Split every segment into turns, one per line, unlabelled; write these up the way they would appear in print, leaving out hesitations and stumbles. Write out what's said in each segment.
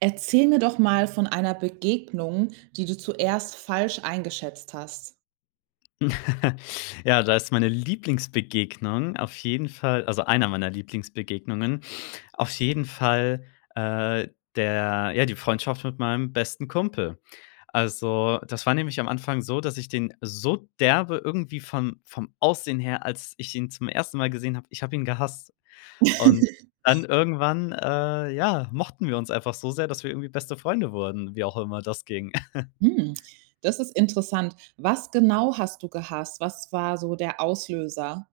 Erzähl mir doch mal von einer Begegnung, die du zuerst falsch eingeschätzt hast.
Ja, da ist meine Lieblingsbegegnung auf jeden Fall, also einer meiner Lieblingsbegegnungen, auf jeden Fall, äh, der ja, die Freundschaft mit meinem besten Kumpel. Also, das war nämlich am Anfang so, dass ich den so derbe irgendwie vom Aussehen her, als ich ihn zum ersten Mal gesehen habe, ich habe ihn gehasst. Und dann irgendwann, ja, mochten wir uns einfach so sehr, dass wir irgendwie beste Freunde wurden, wie auch immer das ging.
Hm, das ist interessant. Was genau hast du gehasst? Was war so der Auslöser?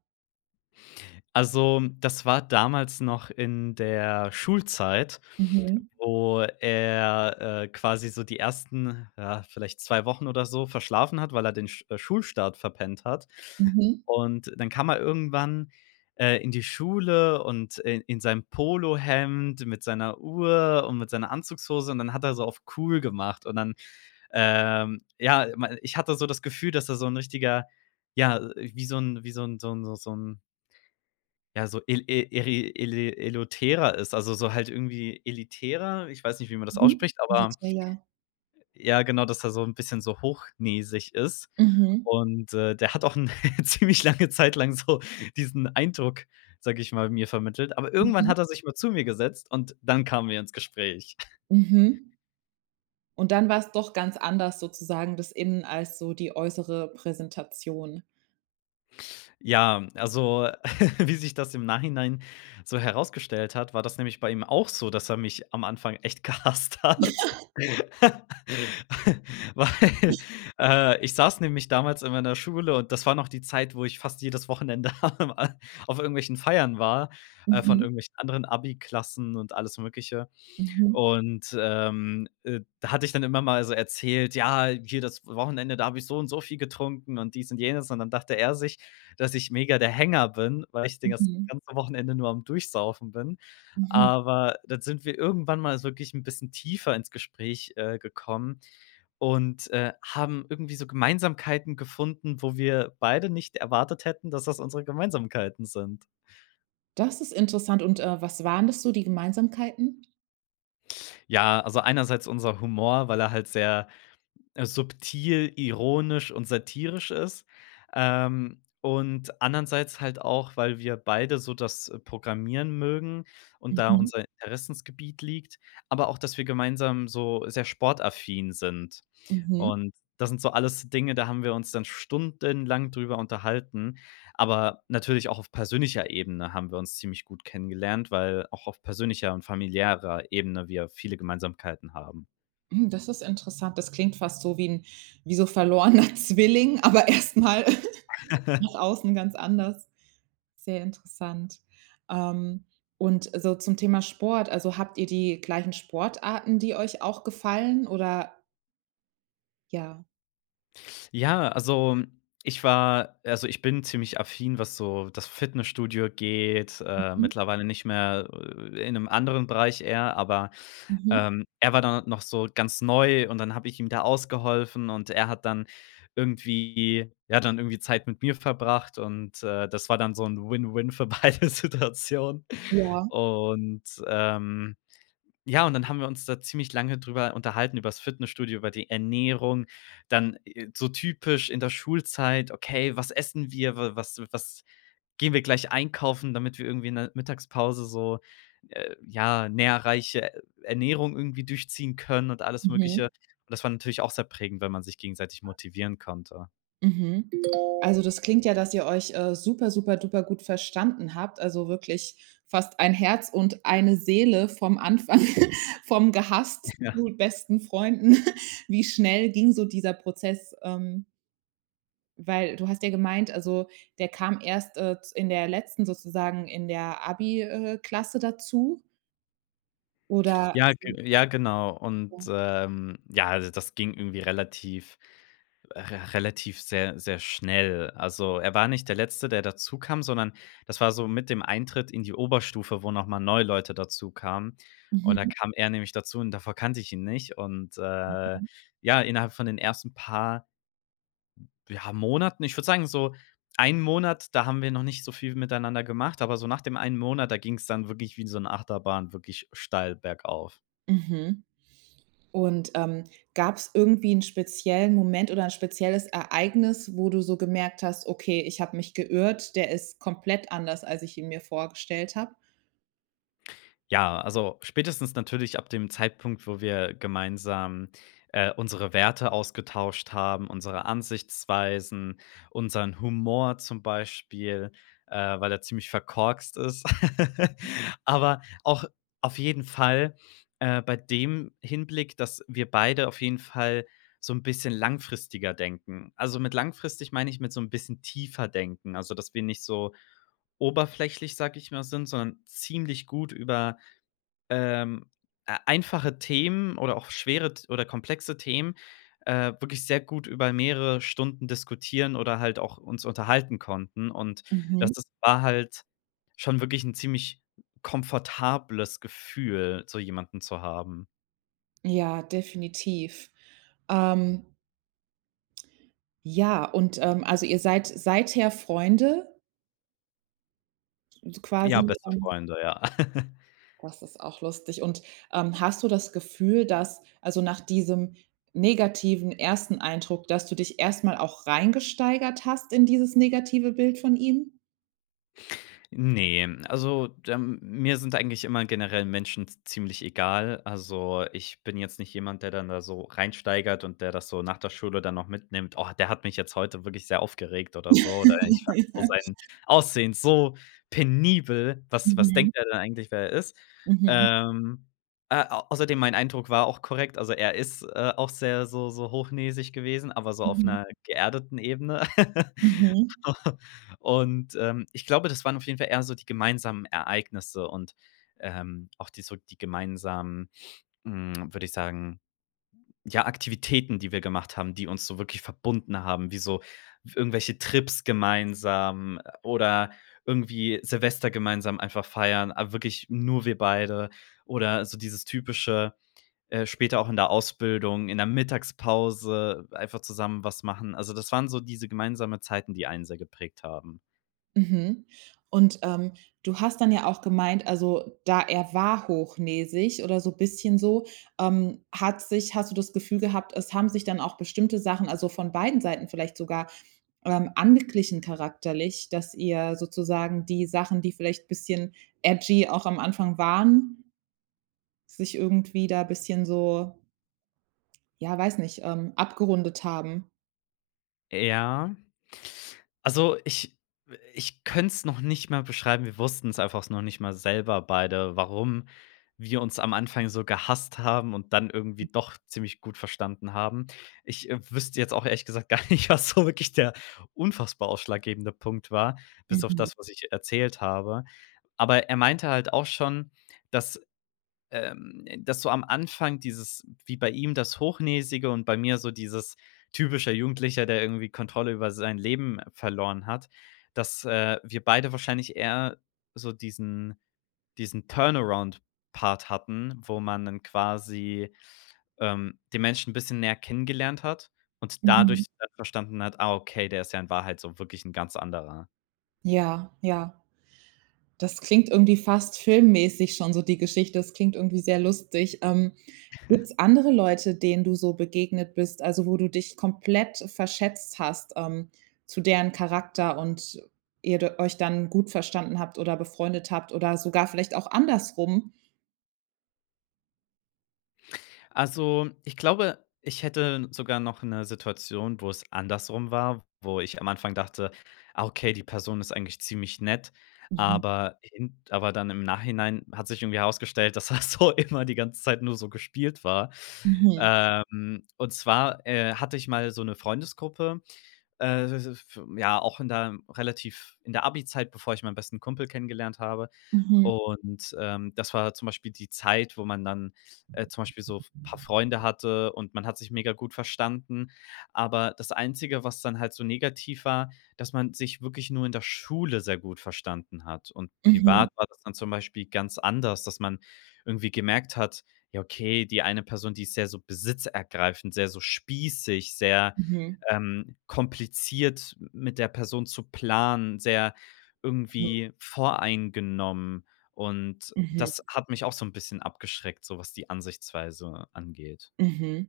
Also, das war damals noch in der Schulzeit,
Mhm,
wo er, quasi so die ersten, ja, vielleicht 2 Wochen oder so verschlafen hat, weil er den Schulstart verpennt hat.
mhm,
Und dann kam er irgendwann, in die Schule und in seinem Polohemd mit seiner Uhr und mit seiner Anzugshose und dann hat er so auf cool gemacht und dann, ja, ma ich hatte so das Gefühl, dass er so ein richtiger ja, wie so ein so ein so so ein ja, so el el eri ele elotärer ist, also, so halt irgendwie elitärer. Ich weiß nicht, wie man das
mhm.
ausspricht, aber
Militär, ja.
ja, genau, dass er so 'n bisschen so hochnäsig ist.
Mhm,
Und, der hat auch 'n ziemlich lange Zeit lang so diesen Eindruck, sage ich mal, mir vermittelt. Aber irgendwann
mhm,
hat er sich mal zu mir gesetzt und dann kamen wir ins Gespräch.
mhm. Und dann war es doch ganz anders sozusagen das Innen als so die äußere Präsentation.
Ja, also wie sich das im Nachhinein so herausgestellt hat, war das nämlich bei ihm auch so, dass er mich am Anfang echt gehasst hat. Weil, ich saß nämlich damals in meiner Schule und das war noch die Zeit, wo ich fast jedes Wochenende am auf irgendwelchen Feiern war, von
Mhm,
irgendwelchen anderen Abi-Klassen und alles Mögliche.
mhm,
Und, da hatte ich dann immer mal so erzählt: „Ja, hier das Wochenende, da habe ich so und so viel getrunken und dies und jenes.“ Und dann dachte er sich, dass ich mega der Hänger bin, weil ich den das
mhm,
ganze Wochenende nur am Durchsaufen bin.
mhm.
Aber dann sind wir irgendwann mal wirklich ein bisschen tiefer ins Gespräch, gekommen und, haben irgendwie so Gemeinsamkeiten gefunden, wo wir beide nicht erwartet hätten, dass das unsere Gemeinsamkeiten sind.
Das ist interessant und, was waren das so die Gemeinsamkeiten?
Ja, also einerseits unser Humor, weil er halt sehr subtil, ironisch und satirisch ist. Und andererseits halt auch, weil wir beide so das, Programmieren mögen und da
Mhm,
unser Interessensgebiet liegt, aber auch, dass wir gemeinsam so sehr sportaffin sind.
mhm.
Und das sind so alles Dinge, da haben wir uns dann stundenlang drüber unterhalten. Aber natürlich auch auf persönlicher Ebene haben wir uns ziemlich gut kennengelernt, weil auch auf persönlicher und familiärer Ebene wir viele Gemeinsamkeiten haben.
Hm, das ist interessant. Das klingt fast so wie so verlorener Zwilling, aber erst mal nach außen ganz anders. Sehr interessant. Ähm, und so zum Thema Sport, also, habt ihr die gleichen Sportarten, die euch auch gefallen oder ja.
Ja, also ich war also ich bin ziemlich affin, was so das Fitnessstudio geht,
Mhm,
mittlerweile nicht mehr, in einem anderen Bereich eher, aber,
mhm.
er war dann noch so ganz neu und dann habe ich ihm da ausgeholfen und er hat dann irgendwie ja, dann irgendwie Zeit mit mir verbracht und, das war dann so ein Win-Win für beide Situationen
Ja,
und, ja, und dann haben wir uns da ziemlich lange drüber unterhalten, über das Fitnessstudio, über die Ernährung, dann, so typisch in der Schulzeit: „Okay, was essen wir? Wa was was gehen wir gleich einkaufen, damit wir irgendwie in der Mittagspause so, ja, nährreiche Ernährung irgendwie durchziehen können“ und alles Mögliche.
mhm.
Und das war natürlich auch sehr prägend, weil man sich gegenseitig motivieren konnte.
Mhm. Also, das klingt ja, dass ihr euch, super, super duper gut verstanden habt, also wirklich fast ein Herz und eine Seele vom Anfang vom gehasst
Ja.
zu besten Freunden. Wie schnell ging so dieser Prozess? Weil du hast ja gemeint, also, der kam erst, z in der letzten sozusagen in der Abi Klasse dazu oder
Ja, ge ja, genau. Und,
also
ja, also das ging irgendwie relativ sehr schnell. Also, er war nicht der Letzte, der dazu kam, sondern das war so mit dem Eintritt in die Oberstufe, wo noch mal neue Leute dazu kamen.
mhm,
Und da kam er nämlich dazu und davor kannte ich ihn nicht. Und,
mhm,
ja, innerhalb von den ersten paar, ja, Monaten, ich würde sagen, so ein Monat, da haben wir noch nicht so viel miteinander gemacht, aber so nach dem einen Monat, da ging es dann wirklich wie so 'ne Achterbahn wirklich steil bergauf.
mhm. Und, gab es irgendwie einen speziellen Moment oder ein spezielles Ereignis, wo du so gemerkt hast: „Okay, ich habe mich geirrt, der ist komplett anders, als ich ihn mir vorgestellt habe?"
Ja, also spätestens natürlich ab dem Zeitpunkt, wo wir gemeinsam, unsere Werte ausgetauscht haben, unsere Ansichtsweisen, unseren Humor zum Beispiel, weil er ziemlich verkorkst ist. Aber auch auf jeden Fall, bei dem Hinblick, dass wir beide auf jeden Fall so ein bisschen langfristiger denken. Also, mit langfristig meine ich mit so ein bisschen tiefer denken, also, dass wir nicht so oberflächlich, sage ich mal, sind, sondern ziemlich gut über ähm, e einfache Themen oder auch schwere T oder komplexe Themen, wirklich sehr gut über mehrere Stunden diskutieren oder halt auch uns unterhalten konnten. Und das
Mhm.
ist war halt schon wirklich ein ziemlich komfortables Gefühl, so jemanden zu haben.
Ja, definitiv. Ähm Ja, und, also ihr seid seither Freunde
Ja,
quasi,
beste Freunde, ja.
das ist auch lustig. Und, hast du das Gefühl, dass also nach diesem negativen ersten Eindruck, dass du dich erstmal auch reingesteigert hast in dieses negative Bild von ihm?
Ne, also, da mir sind eigentlich immer generell Menschen z ziemlich egal. Also, ich bin jetzt nicht jemand, der dann da so reinsteigert und der das so nach der Schule dann noch mitnimmt: „Oh, der hat mich jetzt heute wirklich sehr aufgeregt“ oder so. Oder ich fand so sein Aussehen so penibel. Was
Mhm,
denkt er denn eigentlich, wer er ist?
mhm,
Ähm, au außerdem mein Eindruck war auch korrekt. Also, er ist, auch sehr so hochnäsig gewesen, aber so auf
mhm,
einer geerdeten Ebene.
mhm.
Und, ich glaube, das waren auf jeden Fall eher so die gemeinsamen Ereignisse und, auch die gemeinsamen, würde ich sagen, ja, Aktivitäten, die wir gemacht haben, die uns so wirklich verbunden haben, wie so irgendwelche Trips gemeinsam, oder irgendwie Silvester gemeinsam einfach feiern, aber wirklich nur wir beide oder so dieses typische, später auch in der Ausbildung, in der Mittagspause einfach zusammen was machen. Also, das waren so diese gemeinsamen Zeiten, die einen sehr geprägt haben.
Mhm. Und, du hast dann ja auch gemeint, also, da er war hochnäsig oder so ein bisschen so, hat sich hast du das Gefühl gehabt, es haben sich dann auch bestimmte Sachen, also, von beiden Seiten vielleicht sogar, angeglichen charakterlich, dass ihr sozusagen die Sachen, die vielleicht ein bisschen edgy auch am Anfang waren, sich irgendwie da ein bisschen so, ja, weiß nicht, abgerundet haben?
Ja. Also, ich könnte es noch nicht mal beschreiben. Wir wussten es einfach noch nicht mal selber beide, warum wir uns am Anfang so gehasst haben und dann irgendwie doch ziemlich gut verstanden haben. Ich, wüsste jetzt auch ehrlich gesagt gar nicht, was so wirklich der unfassbar ausschlaggebende Punkt war, bis auf
Mhm.
das, was ich erzählt habe. Aber er meinte halt auch schon, dass dass so am Anfang dieses wie bei ihm das Hochnäsige und bei mir so dieses typischer Jugendlicher, der irgendwie Kontrolle über sein Leben verloren hat, dass, wir beide wahrscheinlich eher so diesen Turnaround-Part hatten, wo man dann quasi, den Menschen ein bisschen näher kennengelernt hat und
Mhm.
dadurch dann verstanden hat: „Ah, okay, der ist ja in Wahrheit so wirklich ein ganz anderer.“
Ja, ja. Das klingt irgendwie fast filmmäßig schon so die Geschichte. Das klingt irgendwie sehr lustig. Gibt's andere Leute, denen du so begegnet bist, also wo du dich komplett verschätzt hast, zu deren Charakter und ihr d euch dann gut verstanden habt oder befreundet habt oder sogar vielleicht auch andersrum?
Also, ich glaube, ich hätte sogar noch eine Situation, wo es andersrum war, wo ich am Anfang dachte: „Ah, okay, die Person ist eigentlich ziemlich nett“,
Mhm.
aber dann im Nachhinein hat sich irgendwie herausgestellt, dass das so immer die ganze Zeit nur so gespielt war.
Mhm.
Und zwar, hatte ich mal so eine Freundesgruppe, f ja, auch in der Abi-Zeit, bevor ich meinen besten Kumpel kennengelernt habe.
Mhm.
Und, das war zum Beispiel die Zeit, wo man dann zum Beispiel so ein paar Freunde hatte und man hat sich mega gut verstanden. Aber das Einzige, was dann halt so negativ war, dass man sich wirklich nur in der Schule sehr gut verstanden hat. Und
Mhm.
privat war das dann zum Beispiel ganz anders, dass man irgendwie gemerkt hat, ja, okay, die eine Person, die ist sehr so besitzergreifend, sehr so spießig, sehr
Mhm. Mhm.
kompliziert mit der Person zu planen, sehr
Mhm.
irgendwie voreingenommen. Und
Mhm.
das hat mich auch so ein bisschen abgeschreckt, so was die Ansichtsweise angeht.
Mhm.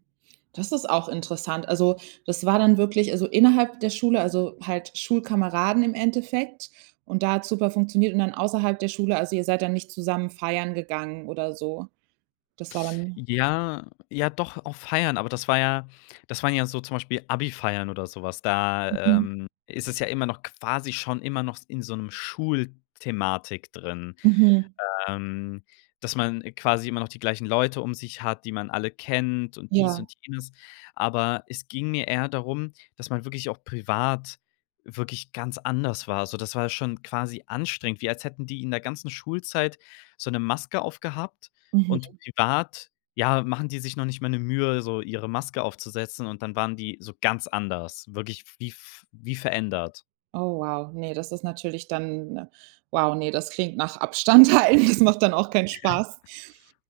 Das ist auch interessant. Also, das war dann wirklich also, innerhalb der Schule, also, halt Schulkameraden im Endeffekt und da hat's super funktioniert und dann außerhalb der Schule also, ihr seid dann nicht zusammen feiern gegangen oder so? Das war dann
Ja, ja doch, auf Feiern, aber das waren ja so zum Beispiel Abi-Feiern oder so was. Da,
mhm,
ist es ja immer noch quasi schon immer noch in so 'nem Schulthematik drin.
mhm,
Ähm, dass man quasi immer noch die gleichen Leute um sich hat, die man alle kennt und dies
ja,
und jenes. Aber es ging mir eher darum, dass man wirklich auch privat wirklich ganz anders war. Also das war schon quasi anstrengend, wie als hätten die in der ganzen Schulzeit so eine Maske aufgehabt
mhm.
und privat, ja, machen die sich noch nicht mal eine Mühe, so ihre Maske aufzusetzen und dann waren die so ganz anders, wirklich wie verändert.
Oh wow, nee, das ist natürlich dann wow, nee, das klingt nach Abstand halten. Das macht dann auch keinen Spaß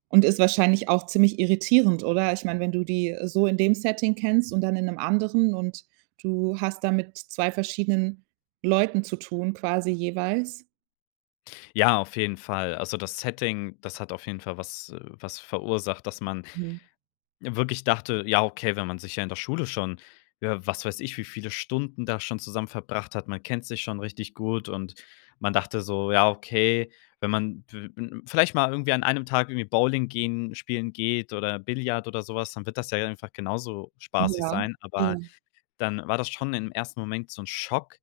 und ist wahrscheinlich auch ziemlich irritierend, oder? Ich meine, wenn du die so in dem Setting kennst und dann in einem anderen und du hast da mit zwei verschiedenen Leuten zu tun quasi jeweils.
Ja, auf jeden Fall. Also, das Setting, das hat auf jeden Fall was was verursacht, dass man
Mhm.
wirklich dachte: „Ja, okay, wenn man sich ja in der Schule schon, ja, was weiß ich, wie viele Stunden da schon zusammen verbracht hat, man kennt sich schon richtig gut“ und man dachte so: „Ja, okay, wenn man w w vielleicht mal irgendwie an einem Tag irgendwie Bowling gehen spielen geht oder Billard oder sowas, dann wird das ja einfach genauso spaßig
Ja,
sein.“
ja,
Aber dann war das schon im ersten Moment so ein Schock,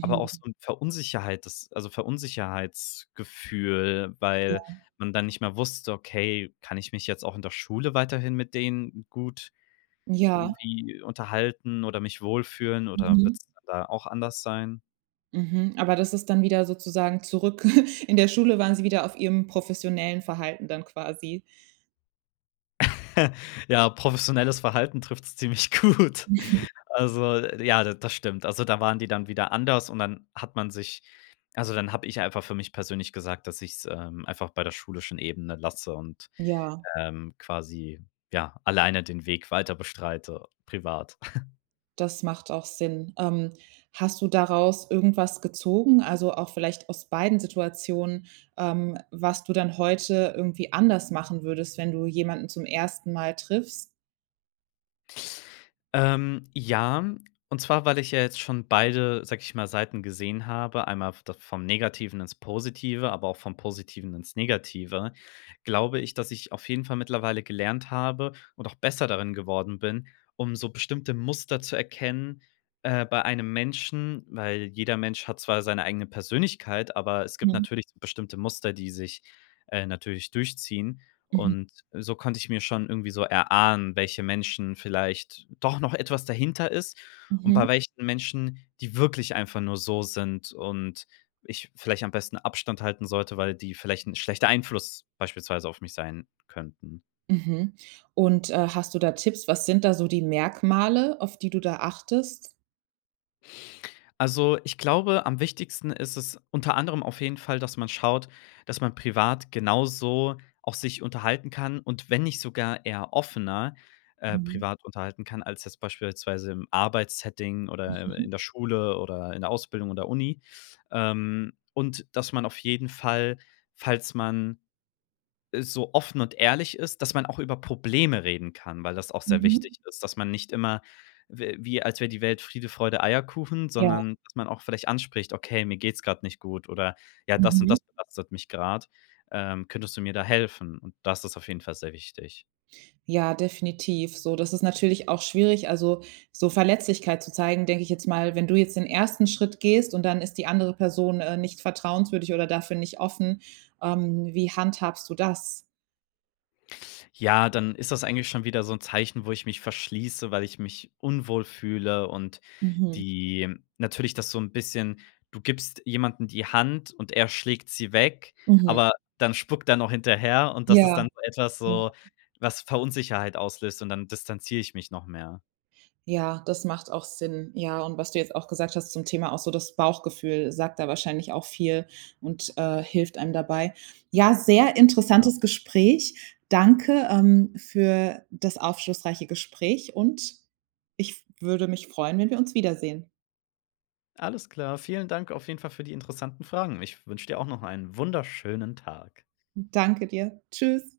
aber auch so 'n Verunsicherheitsgefühl, weil man dann nicht mehr wusste: „Okay, kann ich mich jetzt auch in der Schule weiterhin mit denen gut
ja,
irgendwie unterhalten oder mich wohlfühlen oder
mhm,
wird's da auch anders sein?“
mhm. Aber das ist dann wieder sozusagen zurück in der Schule waren sie wieder auf ihrem professionellen Verhalten dann quasi.
Ja, professionelles Verhalten trifft's ziemlich gut. Also, ja, d das stimmt. Also, da waren die dann wieder anders und dann hat man sich also, dann habe ich einfach für mich persönlich gesagt, dass ich's, einfach bei der schulischen Ebene lasse und
Ja.
quasi, ja, alleine den Weg weiter bestreite, privat.
Das macht auch Sinn. Hast du daraus irgendwas gezogen, also auch vielleicht aus beiden Situationen, was du dann heute irgendwie anders machen würdest, wenn du jemanden zum ersten Mal triffst?
Ja, und zwar, weil ich ja jetzt schon beide, sag ich mal, Seiten gesehen habe, einmal das vom Negativen ins Positive, aber auch vom Positiven ins Negative, glaube ich, dass ich auf jeden Fall mittlerweile gelernt habe und auch besser darin geworden bin, um so bestimmte Muster zu erkennen bei einem Menschen, weil jeder Mensch hat zwar seine eigene Persönlichkeit, aber es gibt
Mhm.
natürlich so bestimmte Muster, die sich natürlich durchziehen.
Mhm.
Und so konnte ich mir schon irgendwie so erahnen, welche Menschen vielleicht doch noch etwas dahinter ist und
Mhm.
bei welchen Menschen, die wirklich einfach nur so sind und ich vielleicht am besten Abstand halten sollte, weil die vielleicht ein schlechter Einfluss beispielsweise auf mich sein könnten.
Mhm. Und, hast du da Tipps? Was sind da so die Merkmale, auf die du da achtest?
Also, ich glaube, am wichtigsten ist es unter anderem auf jeden Fall, dass man schaut, dass man privat genauso auch sich unterhalten kann und wenn nicht sogar eher offener,
Mhm.
privat unterhalten kann, als jetzt beispielsweise im Arbeitssetting oder
Mhm.
in der Schule oder in der Ausbildung oder Uni. Und dass man auf jeden Fall, falls man so offen und ehrlich ist, dass man auch über Probleme reden kann, weil das auch sehr
Mhm.
wichtig ist, dass man nicht immer w wie als wäre die Welt Friede, Freude, Eierkuchen,
Ja.
sondern dass man auch vielleicht anspricht: „Okay, mir geht's gerade nicht gut“ oder „Ja, das und
Mhm.
das belastet mich gerade. Könntest du mir da helfen?“ Und das ist auf jeden Fall sehr wichtig.
Ja, definitiv. So, das ist natürlich auch schwierig, also, so Verletzlichkeit zu zeigen, denke ich jetzt mal, wenn du jetzt den ersten Schritt gehst und dann ist die andere Person, nicht vertrauenswürdig oder dafür nicht offen, wie handhabst du das?
Ja, dann ist das eigentlich schon wieder so ein Zeichen, wo ich mich verschließe, weil ich mich unwohl fühle und
Mhm,
die natürlich das so ein bisschen du gibst jemanden die Hand und er schlägt sie weg,
mhm.
aber dann spuckt er noch hinterher und
Ja,
das ist dann so etwas
ja.
so, was Verunsicherheit auslöst und dann distanziere ich mich noch mehr.
Ja, das macht auch Sinn. Ja, und was du jetzt auch gesagt hast zum Thema auch so das Bauchgefühl sagt da wahrscheinlich auch viel und, hilft einem dabei. Ja, sehr
Genau.
interessantes Gespräch. Danke, für das aufschlussreiche Gespräch und ich würde mich freuen, wenn wir uns wiedersehen.
Alles klar. Vielen Dank auf jeden Fall für die interessanten Fragen. Ich wünsche dir auch noch einen wunderschönen Tag.
Danke dir. Tschüss.